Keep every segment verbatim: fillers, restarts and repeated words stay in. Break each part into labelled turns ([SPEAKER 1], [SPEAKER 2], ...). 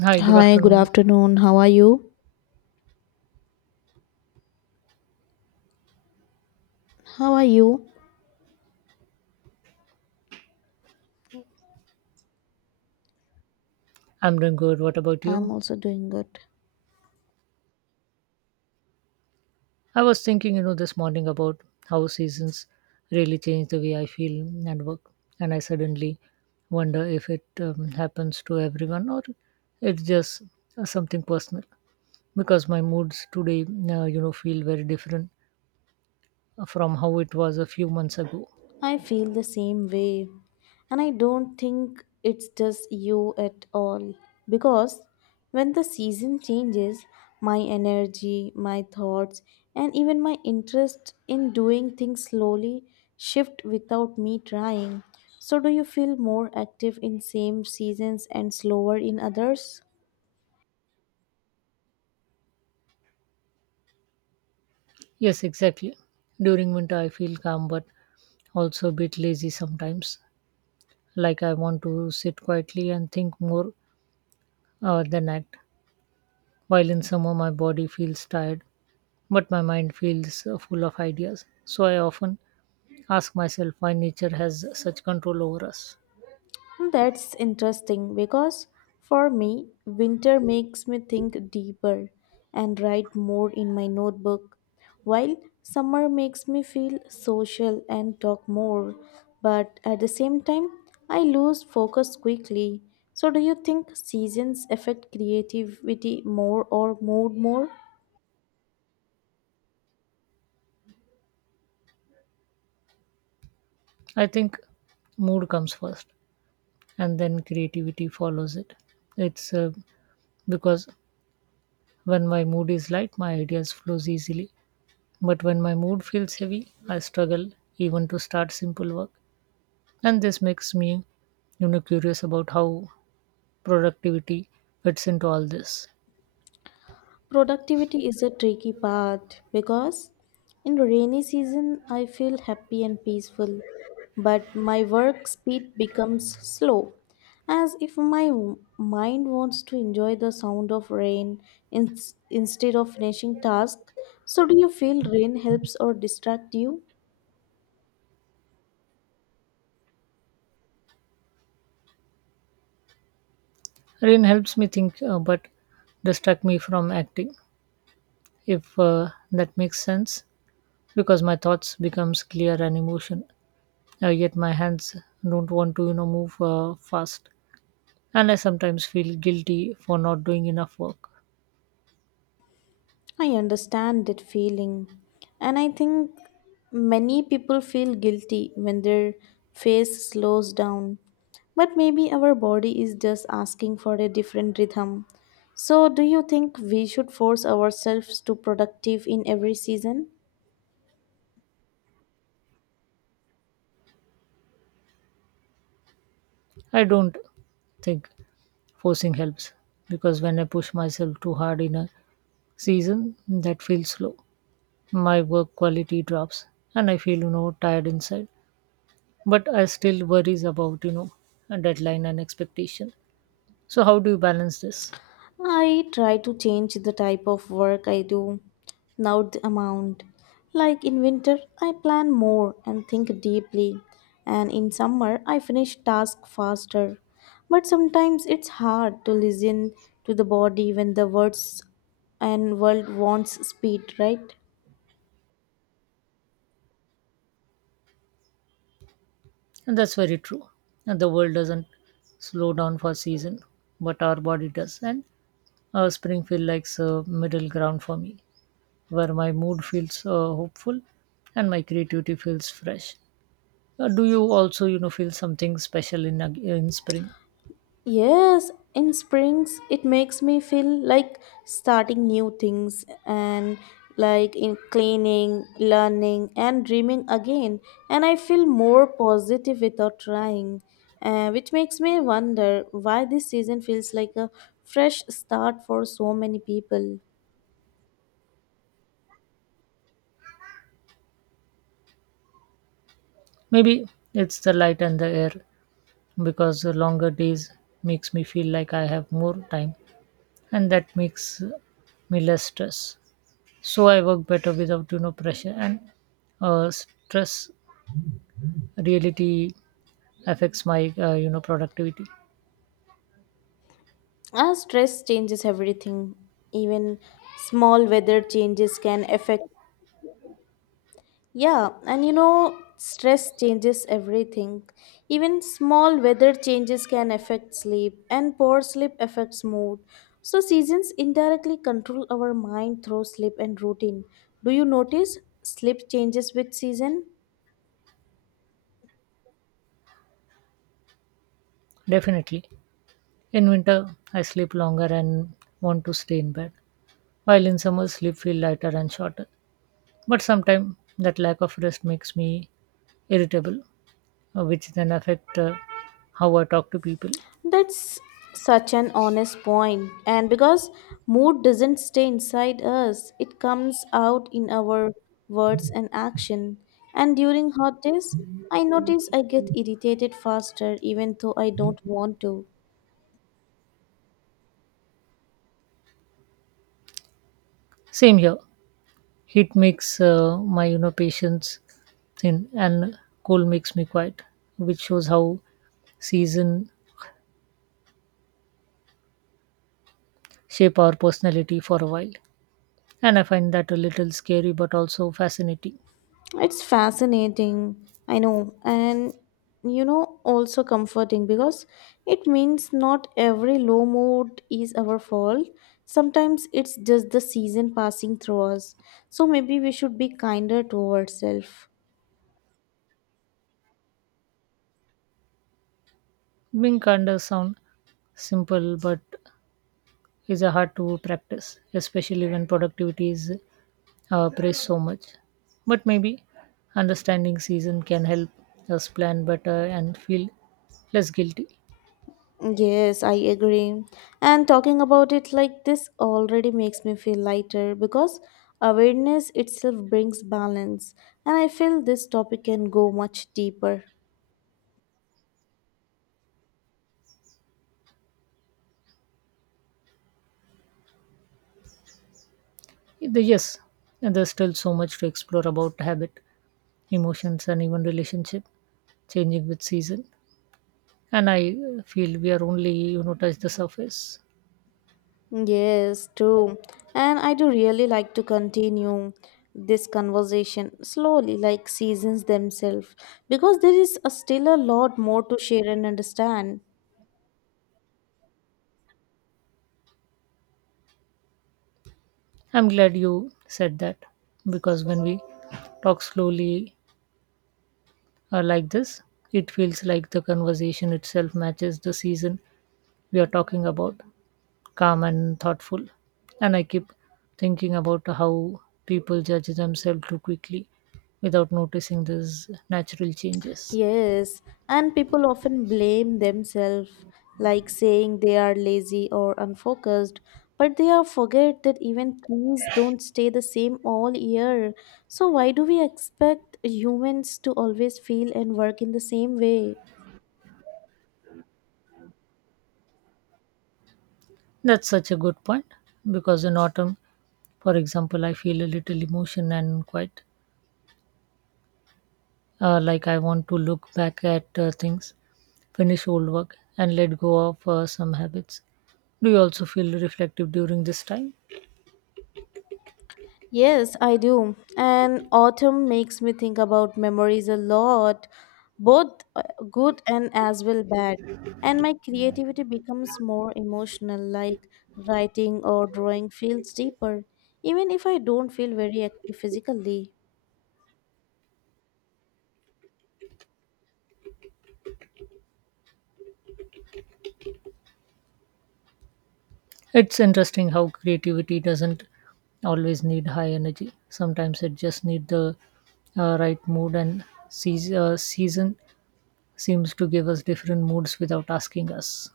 [SPEAKER 1] Hi, good
[SPEAKER 2] Hi, good
[SPEAKER 1] afternoon.
[SPEAKER 2] afternoon. How are you? How are you?
[SPEAKER 1] I'm doing good. What about
[SPEAKER 2] I'm
[SPEAKER 1] you?
[SPEAKER 2] also doing good.
[SPEAKER 1] I was thinking, you know, this morning about how seasons really change the way I feel and work. And I suddenly wonder if it um, happens to everyone or it's just uh, something personal. Because my moods today, uh, you know, feel very different from how it was a few months ago.
[SPEAKER 2] I feel the same way. And I don't think it's just you at all. Because when the season changes, my energy, my thoughts, and even my interest in doing things slowly shift without me trying. So do you feel more active in same seasons and slower in others?
[SPEAKER 1] Yes, exactly. During winter, I feel calm but also a bit lazy sometimes. Like I want to sit quietly and think more uh, than act. While in summer my body feels tired, but my mind feels uh, full of ideas. So I often ask myself why nature has such control over us.
[SPEAKER 2] That's interesting because for me, winter makes me think deeper and write more in my notebook, while summer makes me feel social and talk more. But at the same time, I lose focus quickly. So, do you think seasons affect creativity more or mood more?
[SPEAKER 1] I think mood comes first and then creativity follows it. It's uh, Because when my mood is light, my ideas flows easily, but when my mood feels heavy, I struggle even to start simple work. And this makes me, you know curious about how productivity fits into all this.
[SPEAKER 2] Productivity is a tricky part because in rainy season I feel happy and peaceful, but my work speed becomes slow, as if my w- mind wants to enjoy the sound of rain in, instead of finishing task. So, do you feel rain helps or distract you?
[SPEAKER 1] Rain helps me think, uh, but distract me from acting, if uh, that makes sense, because my thoughts becomes clear and emotion. Uh, yet my hands don't want to, you know, move uh, fast, and I sometimes feel guilty for not doing enough work.
[SPEAKER 2] I understand that feeling. And I think many people feel guilty when their face slows down. But maybe our body is just asking for a different rhythm. So, do you think we should force ourselves to productive in every season?
[SPEAKER 1] I don't think forcing helps, because when I push myself too hard in a season that feels slow, my work quality drops and I feel, you know tired inside. But I still worries about, you know a deadline and expectation. So how do you balance this?
[SPEAKER 2] I try to change the type of work I do, not the amount. Like in winter, I plan more and think deeply, and in summer, I finish tasks faster. But sometimes it's hard to listen to the body when the words and world wants speed, right?
[SPEAKER 1] And that's very true. And the world doesn't slow down for season, but our body does. And uh, spring feels like a middle ground for me, where my mood feels uh, hopeful and my creativity feels fresh. Uh, do you also, you know, feel something special in ag- in spring?
[SPEAKER 2] Yes, in springs it makes me feel like starting new things and like in cleaning, learning and dreaming again and I feel more positive without trying, uh, which makes me wonder why this season feels like a fresh start for so many people.
[SPEAKER 1] Maybe it's the light and the air, because the longer days makes me feel like I have more time, and that makes me less stress. So I work better without, you know pressure and uh, stress reality affects my uh, you know productivity.
[SPEAKER 2] As stress changes everything, even small weather changes can affect. Yeah, and you know, stress changes everything. Even small weather changes can affect sleep, and poor sleep affects mood. So, seasons indirectly control our mind through sleep and routine. Do you notice sleep changes with season?
[SPEAKER 1] Definitely in winter I sleep longer and want to stay in bed, while in summer sleep feel lighter and shorter. But sometimes that lack of rest makes me irritable, uh, which then affect uh, how I talk to people.
[SPEAKER 2] That's such an honest point. And because mood doesn't stay inside us, it comes out in our words and action. And during hot days, I notice I get irritated faster even though I don't want to.
[SPEAKER 1] Same here. Heat makes uh, my, you know patience thin, and cold makes me quiet, which shows how season shape our personality for a while. And I find that a little scary but also fascinating.
[SPEAKER 2] It's fascinating, I know, and you know, also comforting because it means not every low mood is our fault. Sometimes it's just the season passing through us. So maybe we should be kinder to ourselves.
[SPEAKER 1] Being kinder sound simple but is a hard to practice, especially when productivity is uh, praised so much. But maybe understanding season can help us plan better and feel less guilty.
[SPEAKER 2] Yes, I agree. And talking about it like this already makes me feel lighter because awareness itself brings balance. And I feel this topic can go much deeper.
[SPEAKER 1] The- yes, there's still so much to explore about habit, emotions, and even relationship changing with season. And I feel we are only, you know touch the surface.
[SPEAKER 2] Yes, true. And I do really like to continue this conversation slowly, like seasons themselves, because there is a still a lot more to share and understand.
[SPEAKER 1] I'm glad you said that, because when we talk slowly uh, like this, it feels like the conversation itself matches the season we are talking about, calm and thoughtful. And I keep thinking about how people judge themselves too quickly without noticing these natural changes.
[SPEAKER 2] Yes, and people often blame themselves, like saying they are lazy or unfocused, but they are forget that even trees don't stay the same all year. So why do we expect humans to always feel and work in the same way?
[SPEAKER 1] That's such a good point, because in autumn, for example, I feel a little emotion and quite uh, like I want to look back at uh, things, finish old work, and let go of uh, some habits. Do you also feel reflective during this time?
[SPEAKER 2] Yes, I do. And autumn makes me think about memories a lot, both uh, good and as well bad. And my creativity becomes more emotional, like writing or drawing feels deeper, even if I don't feel very active physically.
[SPEAKER 1] It's interesting how creativity doesn't always need high energy. Sometimes it just needs the uh, right mood, and seas uh, season seems to give us different moods without asking us.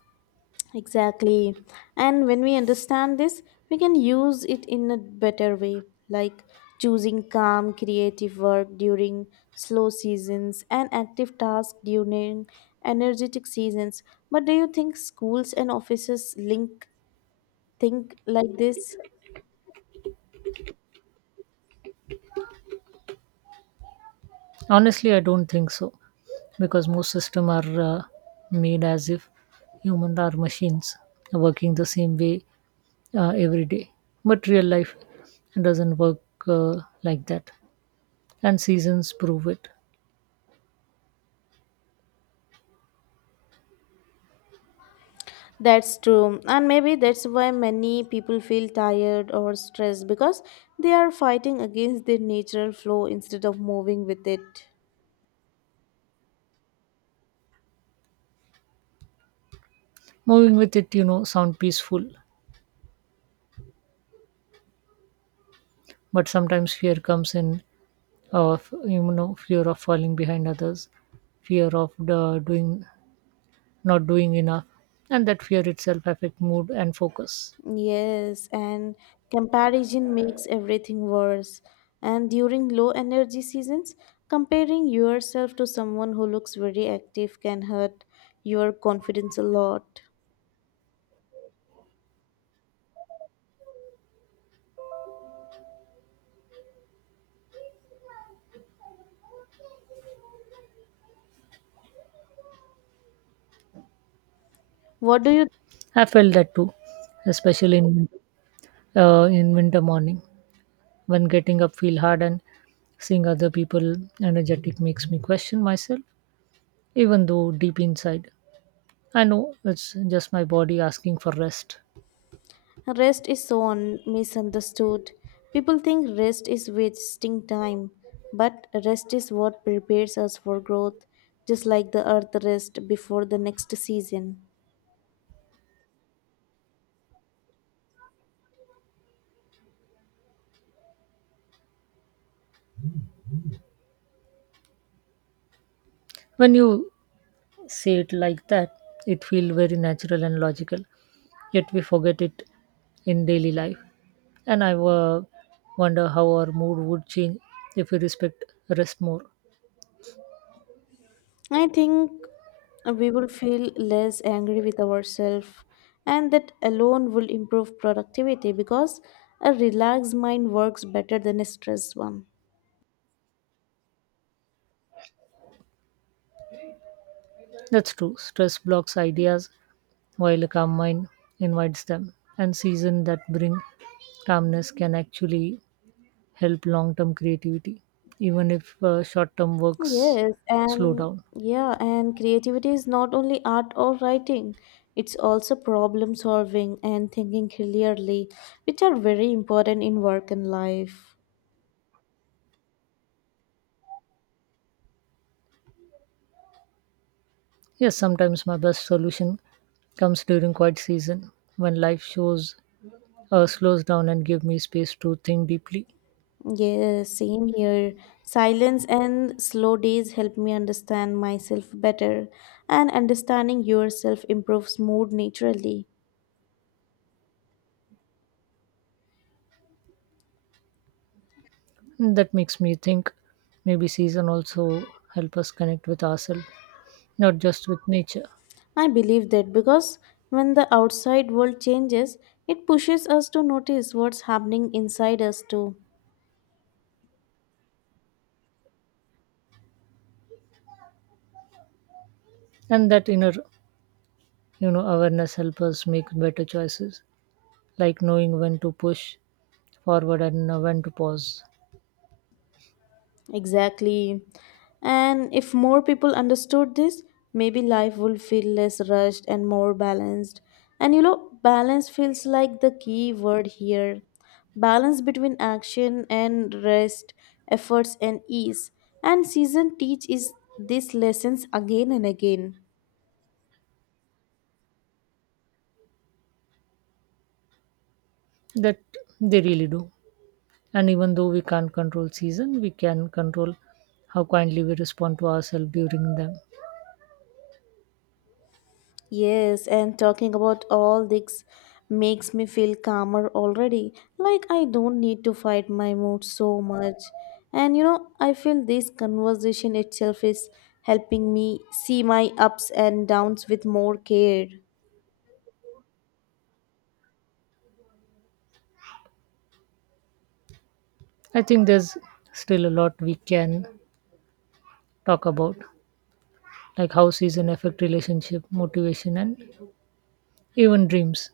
[SPEAKER 2] Exactly. And when we understand this, we can use it in a better way, like choosing calm, creative work during slow seasons and active tasks during energetic seasons. But do you think schools and offices link think like this?
[SPEAKER 1] Honestly, I don't think so, because most systems are uh, made as if humans are machines working the same way uh, every day. But real life doesn't work uh, like that, and seasons prove it.
[SPEAKER 2] That's true. And maybe that's why many people feel tired or stressed because they are fighting against their natural flow instead of moving with it.
[SPEAKER 1] Moving with it, you know, sound peaceful, but sometimes fear comes in of, you know fear of falling behind others, fear of uh, doing, not doing enough, and that fear itself affect mood and focus.
[SPEAKER 2] Yes, and comparison makes everything worse. And during low energy seasons, comparing yourself to someone who looks very active can hurt your confidence a lot. What do you
[SPEAKER 1] I felt that too, especially in uh, in winter morning when getting up feel hard and seeing other people energetic makes me question myself, even though deep inside I know it's just my body asking for rest.
[SPEAKER 2] rest is so un- misunderstood. People think rest is wasting time, but rest is what prepares us for growth, just like the earth rest before the next season.
[SPEAKER 1] When you say it like that, it feels very natural and logical. Yet we forget it in daily life. And I uh, wonder how our mood would change if we respect rest more.
[SPEAKER 2] I think we will feel less angry with ourselves, and that alone will improve productivity because a relaxed mind works better than a stressed one.
[SPEAKER 1] That's true. Stress blocks ideas while a calm mind invites them. And seasons that bring calmness can actually help long-term creativity, even if uh, short-term works
[SPEAKER 2] Yes,
[SPEAKER 1] slow
[SPEAKER 2] and
[SPEAKER 1] down.
[SPEAKER 2] yeah, and creativity is not only art or writing, it's also problem solving and thinking clearly, which are very important in work and life.
[SPEAKER 1] Yes, sometimes my best solution comes during quiet season when life shows uh, slows down and give me space to think deeply.
[SPEAKER 2] Yeah, same here. Silence and slow days help me understand myself better, and understanding yourself improves mood naturally.
[SPEAKER 1] That makes me think maybe season also help us connect with ourselves, not just with nature.
[SPEAKER 2] I believe that because when the outside world changes, it pushes us to notice what's happening inside us too.
[SPEAKER 1] And that inner, you know awareness help us make better choices, like knowing when to push forward and uh, when to pause.
[SPEAKER 2] Exactly. And if more people understood this, maybe life would feel less rushed and more balanced. And you know, balance feels like the key word here. Balance between action and rest, efforts and ease. And season teach is these lessons again and again.
[SPEAKER 1] That they really do. And even though we can't control season, we can control how kindly we respond to ourselves during them.
[SPEAKER 2] Yes, and talking about all this makes me feel calmer already. Like I don't need to fight my mood so much. And you know, I feel this conversation itself is helping me see my ups and downs with more care.
[SPEAKER 1] I think there's still a lot we can talk about, like how season affect relationship, motivation, and even dreams.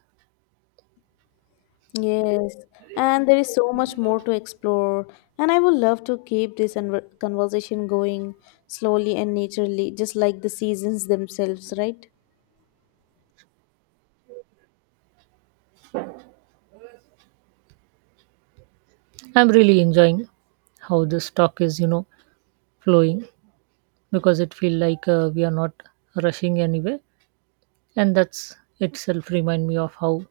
[SPEAKER 2] Yes, and there is so much more to explore, and I would love to keep this conver- conversation going slowly and naturally, just like the seasons themselves, right?
[SPEAKER 1] I'm really enjoying how this talk is, you know, flowing, because it feel like uh, we are not rushing anywhere, and that's itself remind me of how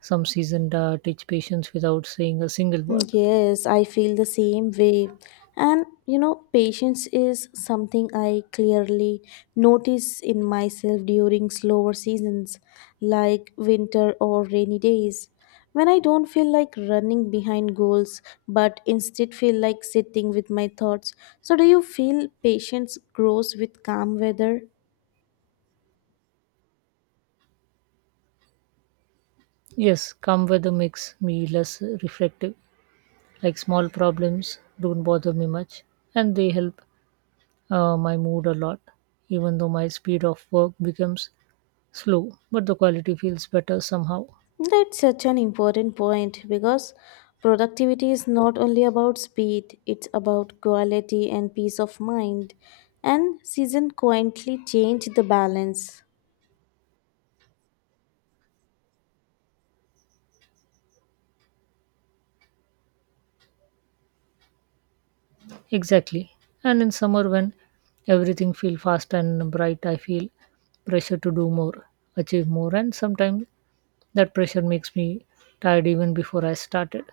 [SPEAKER 1] some seasoned uh, teach patience without saying a single word.
[SPEAKER 2] Yes, I feel the same way. And you know, patience is something I clearly notice in myself during slower seasons, like winter or rainy days. When I don't feel like running behind goals, but instead feel like sitting with my thoughts. So, do you feel patience grows with calm weather?
[SPEAKER 1] Yes, calm weather makes me less reflective. Like small problems don't bother me much, and they help uh, my mood a lot, even though my speed of work becomes slow, but the quality feels better somehow.
[SPEAKER 2] That's such an important point because productivity is not only about speed, it's about quality and peace of mind. And season quietly change the balance.
[SPEAKER 1] Exactly. And in summer, when everything feels fast and bright, I feel pressure to do more, achieve more, and sometimes that pressure makes me tired even before I started.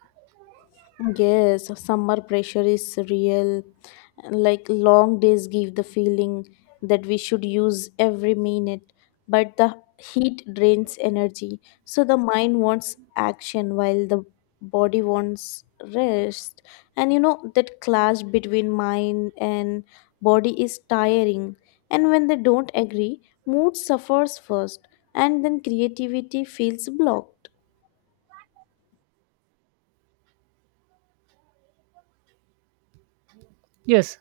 [SPEAKER 2] Yes, summer pressure is real. Like long days give the feeling that we should use every minute, but the heat drains energy. So the mind wants action while the body wants rest. And you know, that clash between mind and body is tiring. And when they don't agree, mood suffers first, and then creativity feels blocked.
[SPEAKER 1] Yes,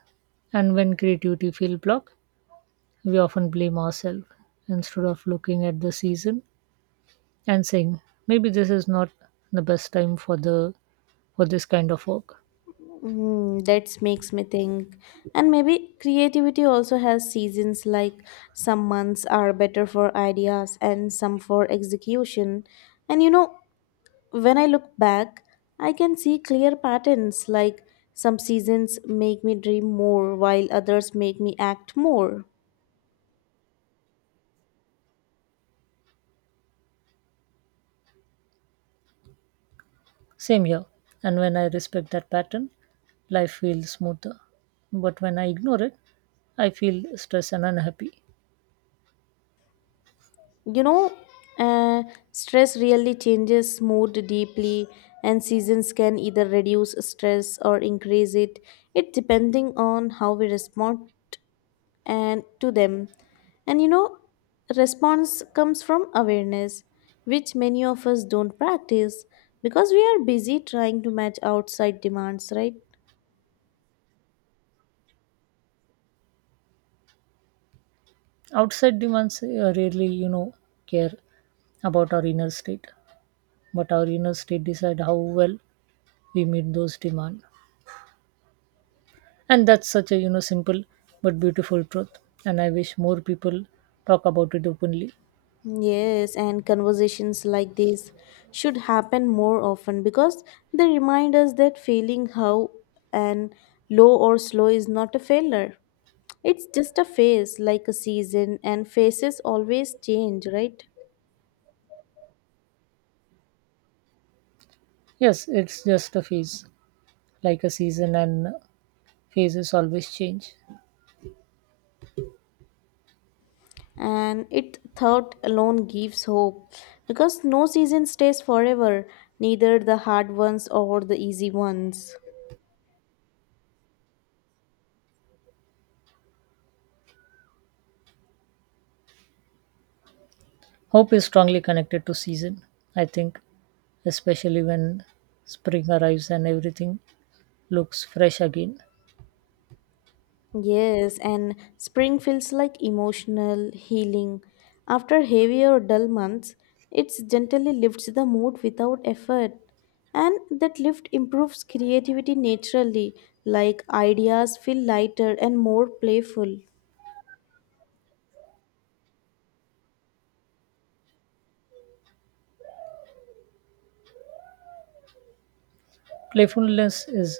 [SPEAKER 1] and when creativity feels blocked, we often blame ourselves instead of looking at the season and saying maybe this is not the best time for the for this kind of work.
[SPEAKER 2] Mm, that makes me think. And maybe creativity also has seasons, like some months are better for ideas and some for execution. And you know, when I look back, I can see clear patterns, like some seasons make me dream more, while others make me act more.
[SPEAKER 1] Same here. And when I respect that pattern, life feels smoother. But when I ignore it, I feel stressed and unhappy.
[SPEAKER 2] You know, uh, stress really changes mood deeply, and seasons can either reduce stress or increase it. It depending on how we respond and to them. And you know, response comes from awareness, which many of us don't practice because we are busy trying to match outside demands, right?
[SPEAKER 1] Outside demands uh, rarely, you know, care about our inner state. But our inner state decide how well we meet those demands. And that's such a, you know, simple but beautiful truth. And I wish more people talk about it openly.
[SPEAKER 2] Yes, and conversations like this should happen more often because they remind us that feeling how and low or slow is not a failure. It's just a phase, like a season, and phases always change, right?
[SPEAKER 1] Yes, it's just a phase, like a season, and phases always change.
[SPEAKER 2] And it thought alone gives hope because no season stays forever, neither the hard ones or the easy ones.
[SPEAKER 1] Hope is strongly connected to season, I think, especially when spring arrives and everything looks fresh again.
[SPEAKER 2] Yes, and spring feels like emotional healing. After heavy or dull months, it gently lifts the mood without effort. And that lift improves creativity naturally, like ideas feel lighter and more playful.
[SPEAKER 1] Playfulness is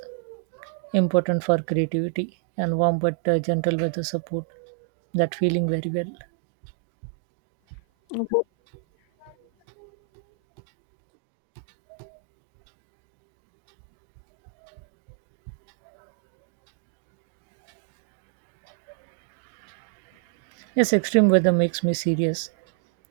[SPEAKER 1] important for creativity, and warm but uh, gentle weather support that feeling very well.
[SPEAKER 2] But
[SPEAKER 1] Yes, extreme weather makes me serious,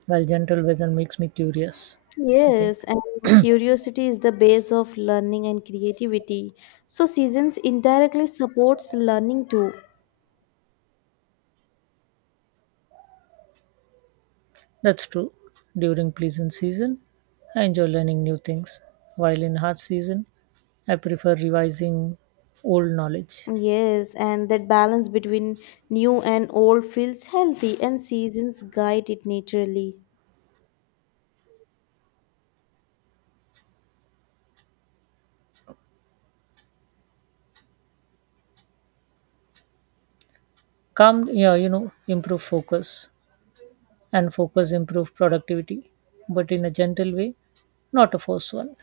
[SPEAKER 1] while gentle weather makes me curious. I think
[SPEAKER 2] yes, and curiosity is the base of learning and creativity. So seasons indirectly supports learning too.
[SPEAKER 1] that's true. During pleasant season, I enjoy learning new things, while in hard season, I prefer revising old knowledge.
[SPEAKER 2] Yes, and that balance between new and old feels healthy, and seasons guide it naturally.
[SPEAKER 1] Calm, yeah, you know, improve focus, and focus improve productivity, but in a gentle way, not a forced one.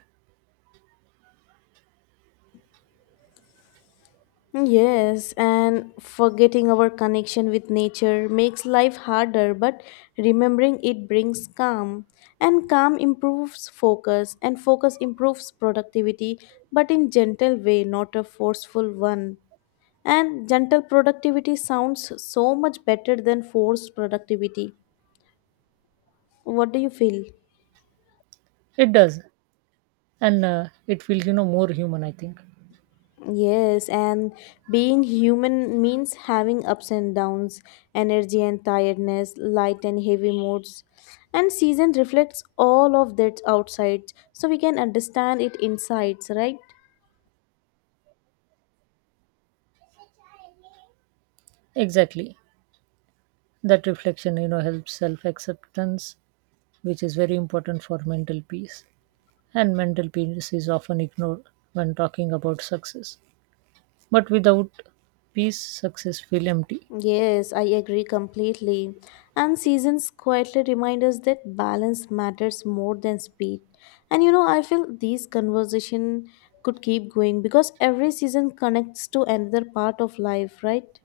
[SPEAKER 2] Yes, and forgetting our connection with nature makes life harder, but remembering it brings calm. And calm improves focus, and focus improves productivity, but in gentle way, not a forceful one. And gentle productivity sounds so much better than forced productivity. What do you feel?
[SPEAKER 1] It does, and uh, it feels, you know, more human. I think
[SPEAKER 2] Yes, and being human means having ups and downs, energy and tiredness, light and heavy moods. And season reflects all of that outside, so we can understand it insides, right?
[SPEAKER 1] exactly that reflection, you know, helps self acceptance, which is very important for mental peace. And mental peace is often ignored when talking about success. But without peace, success feel empty.
[SPEAKER 2] Yes, I agree completely. And seasons quietly remind us that balance matters more than speed. And you know, I feel these conversation could keep going because every season connects to another part of life, right?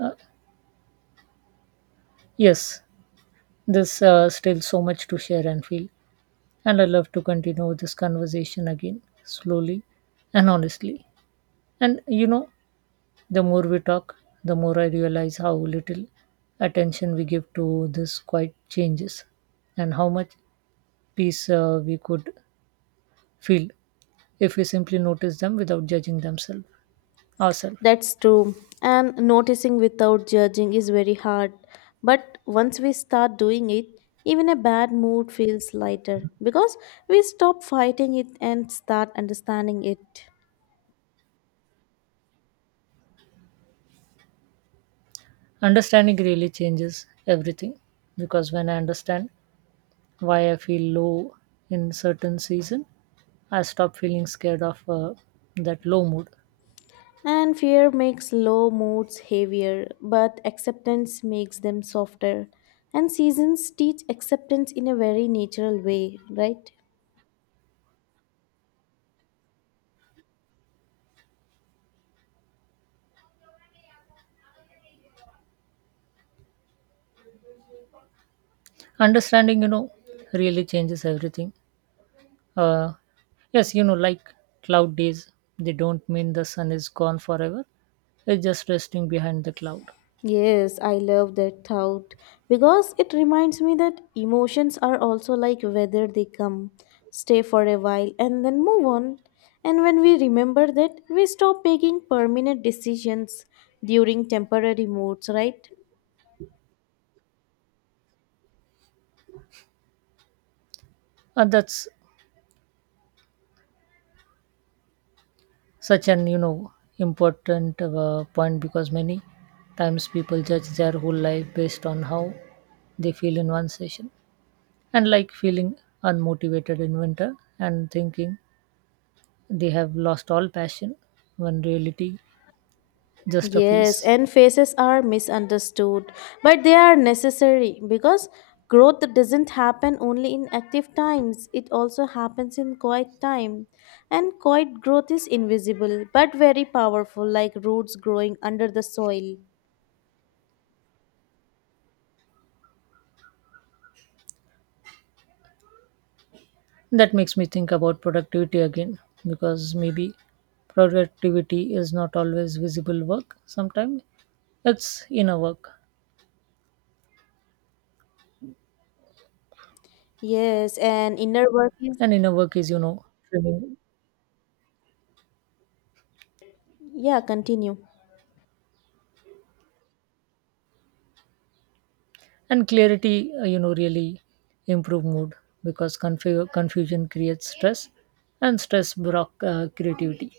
[SPEAKER 1] Uh, yes, there's uh, still so much to share and feel. And I love to continue this conversation again, slowly and honestly. And, you know, the more we talk, the more I realize how little attention we give to this quiet changes and how much peace uh, we could feel if we simply notice them without judging themselves, ourselves.
[SPEAKER 2] That's true. And noticing without judging is very hard. But once we start doing it, even a bad mood feels lighter because we stop fighting it and start understanding it.
[SPEAKER 1] Understanding really changes everything, because when I understand why I feel low in certain season, I stop feeling scared of uh, that low mood.
[SPEAKER 2] And fear makes low moods heavier, but acceptance makes them softer. And seasons teach acceptance in a very natural way, right?
[SPEAKER 1] Understanding, you know, really changes everything. Uh, yes, you know, like cloud days, they don't mean the sun is gone forever. It's just resting behind the cloud.
[SPEAKER 2] Yes, I love that thought because it reminds me that emotions are also like weather they come, stay for a while, and then move on. And when we remember that, we stop making permanent decisions during temporary moods, right?
[SPEAKER 1] And that's such an, you know, important uh, point, because many times people judge their whole life based on how they feel in one session. And like feeling unmotivated in winter and thinking they have lost all passion, when reality just a
[SPEAKER 2] Yes,
[SPEAKER 1] phase.
[SPEAKER 2] and faces are misunderstood, but they are necessary because growth doesn't happen only in active times, it also happens in quiet time. And quiet growth is invisible but very powerful, like roots growing under the soil.
[SPEAKER 1] That makes me think about productivity again, because maybe productivity is not always visible work. Sometimes it's inner work,
[SPEAKER 2] Yes, and inner work is,
[SPEAKER 1] and inner work is, you know, trimming.
[SPEAKER 2] yeah, continue.
[SPEAKER 1] And clarity, uh, you know, really improve mood, because confu- confusion creates stress, and stress block uh, creativity.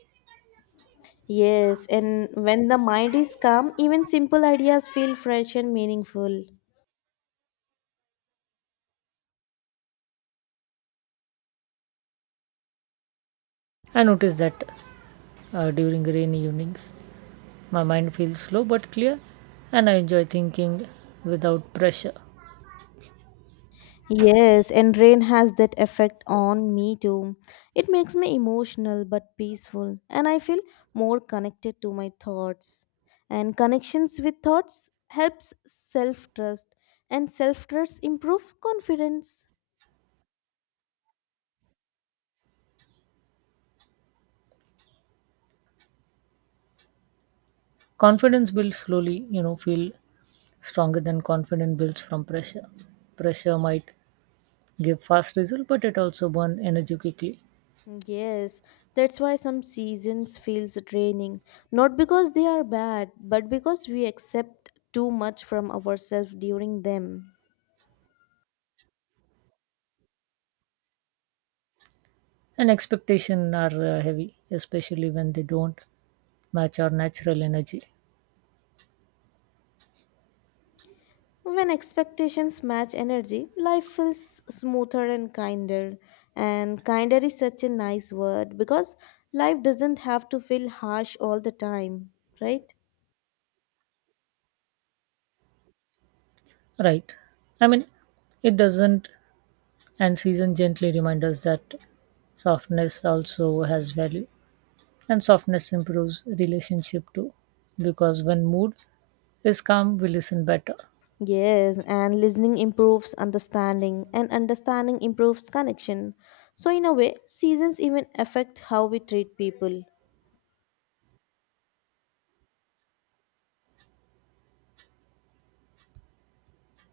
[SPEAKER 2] Yes, and when the mind is calm, even simple ideas feel fresh and meaningful.
[SPEAKER 1] I notice that uh, during rainy evenings, my mind feels slow but clear, and I enjoy thinking without pressure.
[SPEAKER 2] Yes, and rain has that effect on me too. It makes me emotional but peaceful, and I feel more connected to my thoughts. And connections with thoughts helps self-trust, and self-trust improves confidence.
[SPEAKER 1] Confidence builds slowly, you know, feel stronger than confident builds from pressure. Pressure might give fast result, but it also burn energy quickly.
[SPEAKER 2] Yes, that's why some seasons feels draining, not because they are bad, but because we accept too much from ourselves during them.
[SPEAKER 1] And expectation are uh, heavy, especially when they don't match our natural energy.
[SPEAKER 2] When expectations match energy, life feels smoother and kinder. And kinder is such a nice word because life doesn't have to feel harsh all the time, right?
[SPEAKER 1] Right. I mean, it doesn't, and season gently remind us that softness also has value, and softness improves relationship too, because when mood is calm, we listen better.
[SPEAKER 2] Yes, and listening improves understanding, and understanding improves connection. So, in a way, seasons even affect how we treat people.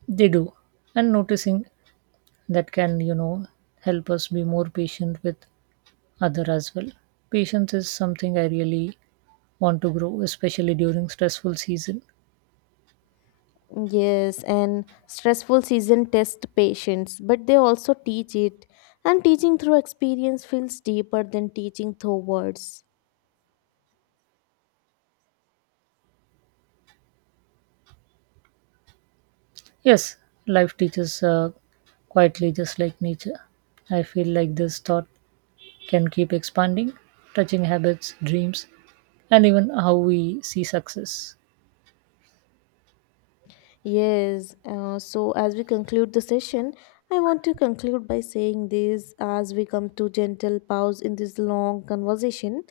[SPEAKER 1] They do, and noticing that can, you know help us be more patient with other as well. Patience is something I really want to grow, especially during stressful season.
[SPEAKER 2] Yes, and stressful season test patience, but they also teach it. And teaching through experience feels deeper than teaching through words.
[SPEAKER 1] Yes, life teaches uh, quietly, just like nature. I feel like this thought can keep expanding, touching habits, dreams, and even how we see success.
[SPEAKER 2] Yes, uh, so as we conclude the session, I want to conclude by saying this as we come to gentle pause in this long conversation.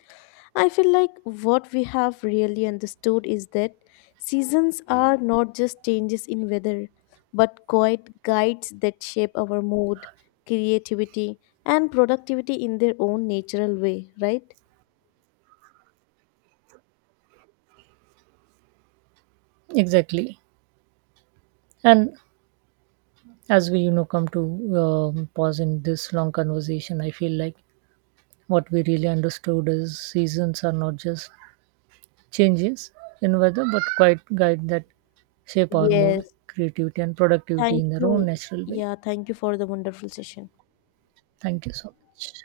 [SPEAKER 2] I feel like what we have really understood is that seasons are not just changes in weather, but quiet guides that shape our mood, creativity, and productivity in their own natural way, right?
[SPEAKER 1] Exactly. And as we, you know, come to um, pause in this long conversation, I feel like what we really understood is seasons are not just changes in weather, but quite guide that shape our mood,
[SPEAKER 2] Yes.
[SPEAKER 1] creativity, and productivity
[SPEAKER 2] Thank
[SPEAKER 1] in their own
[SPEAKER 2] you.
[SPEAKER 1] natural way.
[SPEAKER 2] Yeah, thank you for the wonderful session.
[SPEAKER 1] Thank you so much.